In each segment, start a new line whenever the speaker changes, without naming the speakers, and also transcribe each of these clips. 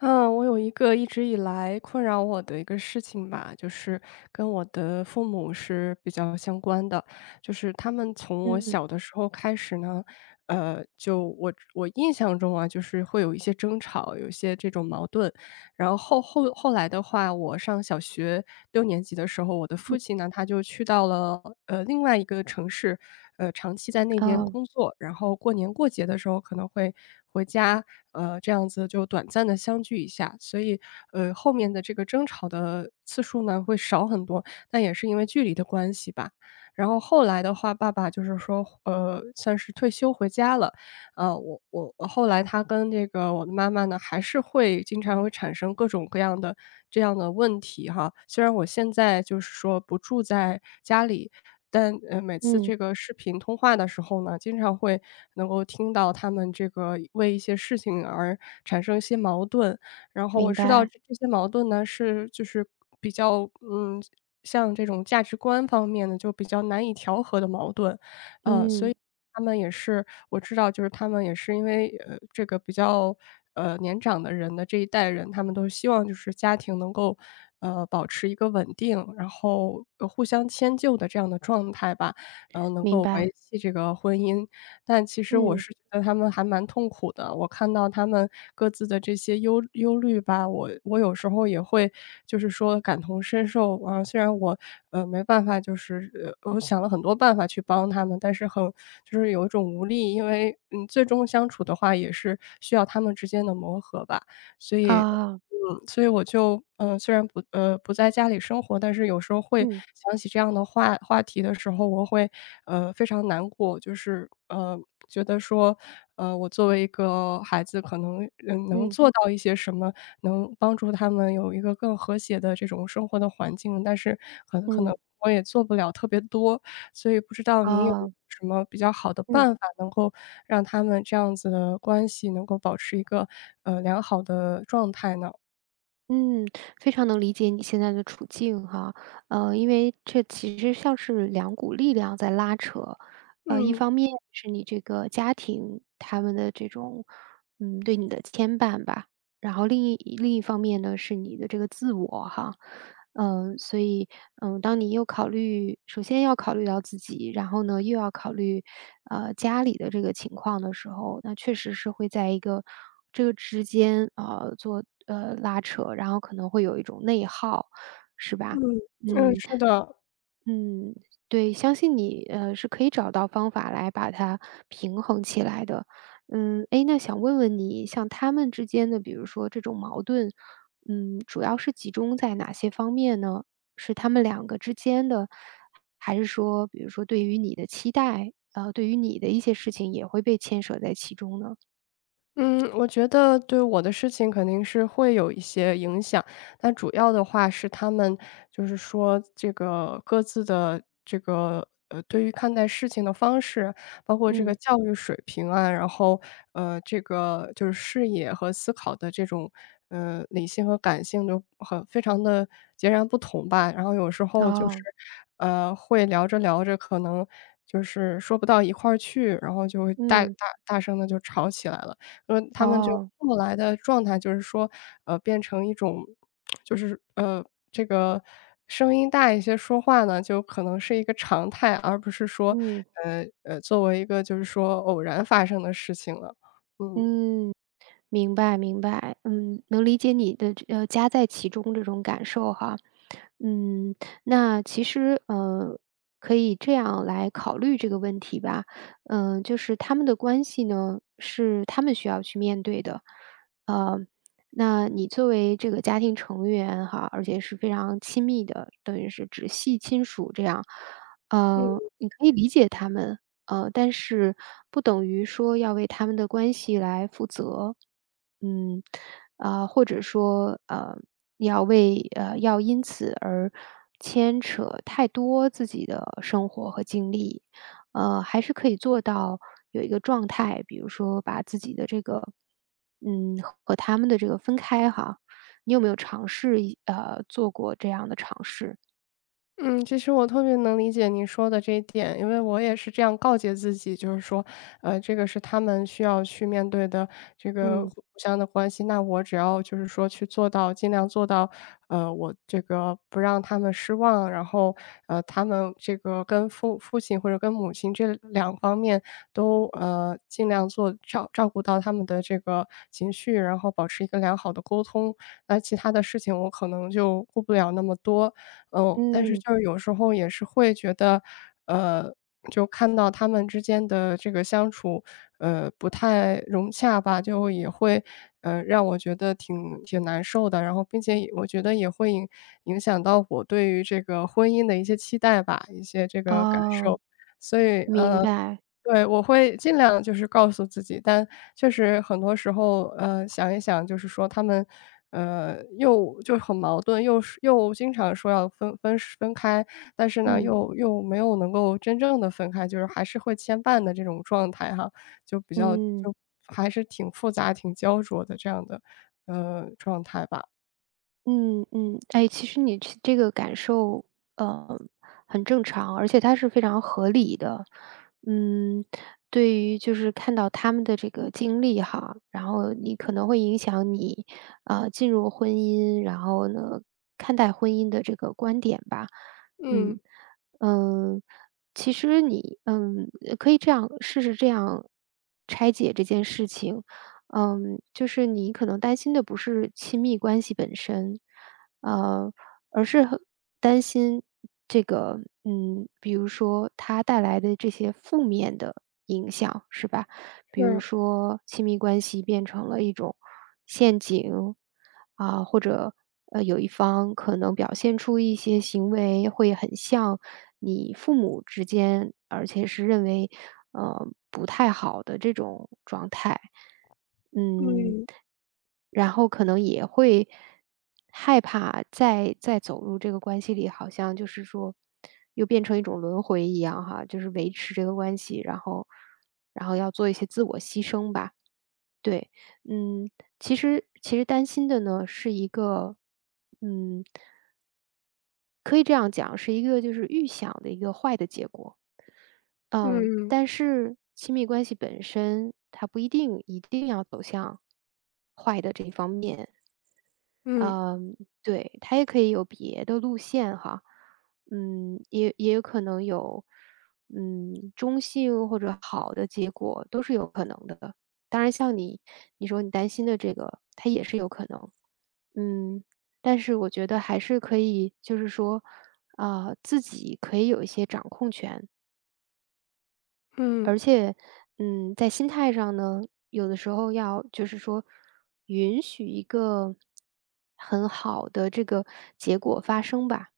嗯，我有一个一直以来困扰我的一个事情吧，就是跟我的父母是比较相关的。就是他们从我
嗯
小的时候开始呢，就我印象中啊，就是会有一些争吵，有一些这种矛盾。然后后来的话，我上小学六年级的时候，我的父
嗯，
亲呢，他就去到了，另外一个城市，长期在那边
哦，
工作，然后过年过节的时候可能会回家，这样子就短暂的相聚一下。所以，后面的这个争吵的次数呢，会少很多，那也是因为距离的关系吧。然后后来的话，爸爸就是说，算是退休回家了，我后来她跟这个我的妈妈呢，还是会经常会产生各种各样的这样的问题哈。虽然我现在就是说不住在家里，但，每次
嗯，
这个视频通话的时候呢，经常会能够听到他们这个为一些事情而产生一些矛盾。然后我
明
知道
白，
这些矛盾呢，是就是比较，像这种价值观方面的就比较难以调和的矛盾。
嗯，
他们也是我知道就是他们也是因为，这个比较，年长的人的这一代人，他们都希望就是家庭能够，保持一个稳定，然后，互相迁就的这样的状态吧。然后能
明
够维
白，
系这个婚姻。但其实我
嗯
是觉得他们还蛮痛苦的，我看到他们各自的这些忧虑吧，我有时候也会就是说感同身受。啊，虽然我，没办法，就是我想了很多办法去帮他们，但是很就是有一种无力。因为，最终相处的话也是需要他们之间的磨合吧，所以
哦，啊
所以我就，虽然不在家里生活，但是有时候会
嗯
想起这样的话题的时候，我会，非常难过。就是，觉得说，我作为一个孩子，可能，能
嗯
做到一些什么，能帮助他们有一个更和谐的这种生活的环境，但是可能
嗯
我也做不了特别多。所以不知道
哦，
您有
啊
什么比较好的
嗯
办法，能够让他们这样子的关系能够保持一个，良好的状态呢？
嗯，非常能理解你现在的处境哈。因为这其实像是两股力量在拉扯。一
嗯，
方面是你这个家庭他们的这种，嗯，对你的牵绊吧，然后另一方面呢是你的这个自我哈。嗯，所以，嗯，当你又考虑首先要考虑到自己，然后呢，又要考虑，家里的这个情况的时候，那确实是会在一个这个之间，啊做拉扯，然后可能会有一种内耗，是吧？
嗯，嗯，
嗯。
是的。
嗯，对，相信你，是可以找到方法来把它平衡起来的。嗯，诶，那想问问你，像他们之间的，比如说这种矛盾，嗯，主要是集中在哪些方面呢？是他们两个之间的，还是说，比如说对于你的期待，对于你的一些事情也会被牵扯在其中呢？
嗯，我觉得对我的事情肯定是会有一些影响。但主要的话是他们就是说这个各自的这个，对于看待事情的方式，包括这个
嗯，
教育水平啊，然后，这个就是视野和思考的这种，理性和感性都很非常的截然不同吧。然后有时候就是，
哦，
呃，会聊着聊着可能就是说不到一块儿去，然后就会大大
嗯，
大声的就吵起来了。他们就
哦，
后来的状态就是说，变成一种就是这个声音大一些说话呢，就可能是一个常态，而不是说，
嗯，
呃，呃，作为一个就是说偶然发生的事情了，嗯。
嗯。明白明白，嗯，能理解你的夹在其中这种感受哈。嗯，那其实，可以这样来考虑这个问题吧。嗯，就是他们的关系呢，是他们需要去面对的。呃，那你作为这个家庭成员哈，而且是非常亲密的，等于是直系亲属这样。你可以理解他们，但是不等于说要为他们的关系来负责。嗯，啊，或者说，要因此而牵扯太多自己的生活和经历。还是可以做到有一个状态，比如说把自己的这个嗯，和他们的这个分开哈。你有没有尝试做过这样的尝试？
嗯，其实我特别能理解您说的这一点，因为我也是这样告诫自己，就是说，这个是他们需要去面对的这个
嗯，
互相的关系，那我只要就是说去做到，尽量做到，我这个不让他们失望，然后，他们这个跟父亲或者跟母亲这两方面都尽量做照顾到他们的这个情绪，然后保持一个良好的沟通。那其他的事情我可能就顾不了那么多，但是
嗯。
就是有时候也是会觉得，呃，就看到他们之间的这个相处，不太融洽吧，就也会，让我觉得挺难受的。然后并且也我觉得也会影响到我对于这个婚姻的一些期待吧，一些这个感
啊。
受。所以，
明
呃
白，
对，我会尽量就是告诉自己，但确实很多时候，想一想就是说他们，又就很矛盾，又是又经常说要分开，但是呢，
嗯
又没有能够真正的分开，就是还是会牵绊的这种状态哈，就比较就
嗯
还是挺复杂、挺焦灼的这样的，状态吧。
嗯嗯，哎，其实你这个感受，呃，很正常，而且它是非常合理的。嗯，对于就是看到他们的这个经历哈，然后你可能会影响你，进入婚姻，然后呢，看待婚姻的这个观点吧。
嗯，
嗯嗯，其实你可以这样试试这样拆解这件事情。嗯，就是你可能担心的不是亲密关系本身，呃，而是很担心这个，嗯，比如说它带来的这些负面的影响，是吧？比如
是，
说亲密关系变成了一种陷阱，啊，或者有一方可能表现出一些行为会很像你父母之间，而且是认为不太好的这种状态，嗯，
嗯，
然后可能也会，害怕再走入这个关系里，好像就是说又变成一种轮回一样哈，就是维持这个关系，然后要做一些自我牺牲吧。对，嗯，其实担心的呢是一个，嗯，可以这样讲，是一个就是预想的一个坏的结果。嗯，
嗯，
但是亲密关系本身它不一定一定要走向坏的这一方面，
嗯，
嗯，对，他也可以有别的路线哈，嗯，也有可能有，嗯，中性或者好的结果都是有可能的。当然，像你说你担心的这个，它也是有可能，嗯，但是我觉得还是可以，就是说，啊、自己可以有一些掌控权，
嗯。
而且，嗯，在心态上呢，有的时候要就是说，允许一个很好的这个结果发生吧。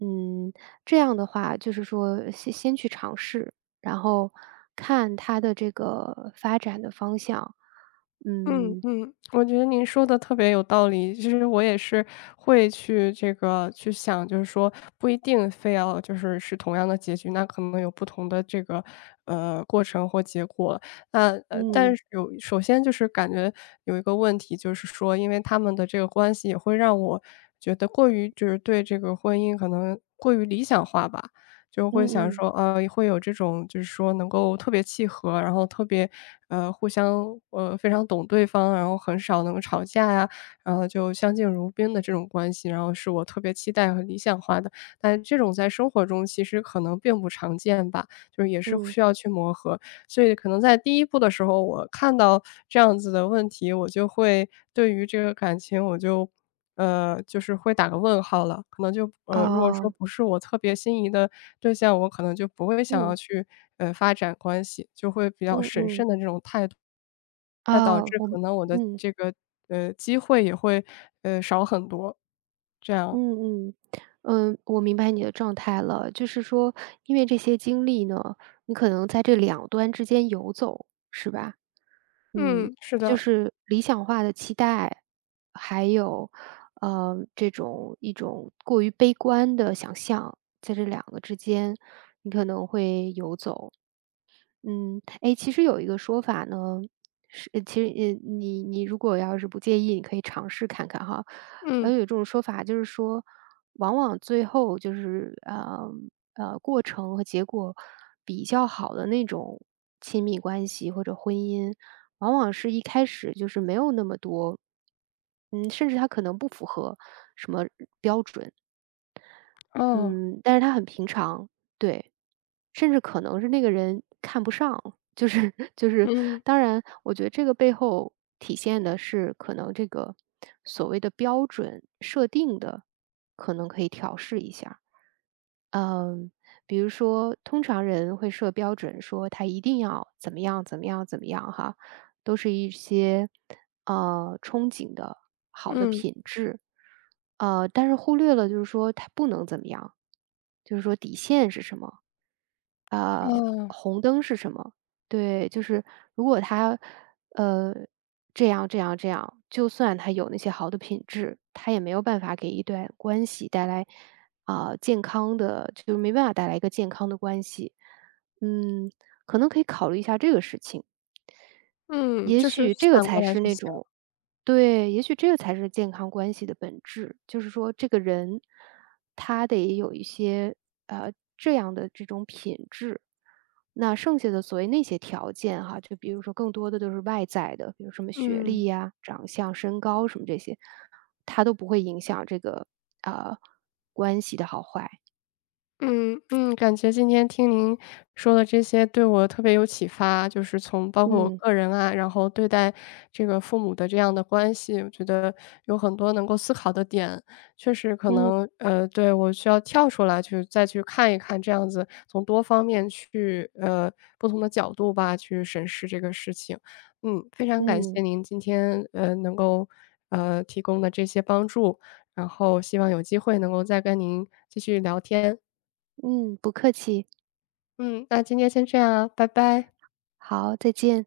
嗯，这样的话就是说先去尝试，然后看它的这个发展的方向。
嗯
嗯
嗯，我觉得您说的特别有道理。其实我也是会去这个去想，就是说不一定非要是同样的结局，那可能有不同的这个，过程或结果。那，但
嗯
是首先就是感觉有一个问题，就是说因为他们的这个关系也会让我觉得过于就是对这个婚姻可能过于理想化吧。就
嗯
会想
嗯
说，会有这种就是说能够特别契合，然后特别，互相非常懂对方，然后很少能够吵架呀，然后就相敬如宾的这种关系，然后是我特别期待和理想化的。但这种在生活中其实可能并不常见吧，就是也是
嗯，
需要去磨合。所以可能在第一步的时候，我看到这样子的问题，我就会对于这个感情就是会打个问号了。可能如果说
啊
不是我特别心仪的对象，我可能就不会想
嗯
要去，发展关系，就会比较
嗯
审
嗯，
慎的这种态度。那导
啊
致
我
可能我的
嗯。
这个，机会也会，少很多，这样。
嗯嗯，嗯，我明白你的状态了。就是说，因为这些经历呢，你可能在这两端之间游走，是吧？嗯，
嗯，是
就
的，
是理想化的期待，还有，这种一种过于悲观的想象，在这两个之间，你可能会游走。嗯，哎，其实有一个说法呢，其实你如果要是不介意，你可以尝试看看哈。
嗯，
有这种说法就是说，往往最后就是，过程和结果比较好的那种亲密关系或者婚姻，往往是一开始就是没有那么多甚至它可能不符合什么标准，
哦，
嗯，但是它很平常，对。甚至可能是那个人看不上，就是 就是，
嗯，
当然，我觉得这个背后体现的是可能这个所谓的标准设定的，可能可以调试一下。嗯，比如说，通常人会设标准，说他一定要怎么样怎么样怎么样哈，都是一些，憧憬的好的
嗯，
品质。但是忽略了就是说它不能怎么样，就是说底线是什么，呃，
哦，
红灯是什么。对，就是如果他呃，这样这样这样，就算他有那些好的品质，他也没有办法给一段关系带来，啊，健康的就是没办法带来一个健康的关系。嗯，可能可以考虑一下这个事情。
嗯，
也
就是
许这个
反过
才
来
是
去
那
想，
种对，也许这个才是健康关系的本质，就是说这个人他得有一些，呃，这样的这种品质。那剩下的所谓那些条件哈，就比如说更多的都是外在的，比如什么学
嗯。
历呀、长相、身高什么这些，它都不会影响这个，啊，关系的好坏。
嗯嗯，感觉今天听您说的这些对我特别有启发，就是从包括我
嗯，
个人啊，然后对待这个父母的这样的关系，我觉得有很多能够思考的点。确实可
嗯，
能，对，我需要跳出来去再去看一看，这样子从多方面去，不同的角度吧，去审视这个事情。非常感谢
嗯，
您今天，能够，提供的这些帮助，然后希望有机会能够再跟您继续聊天。
嗯，不客气。
嗯，那今天先这样啊，拜拜。
好，再见。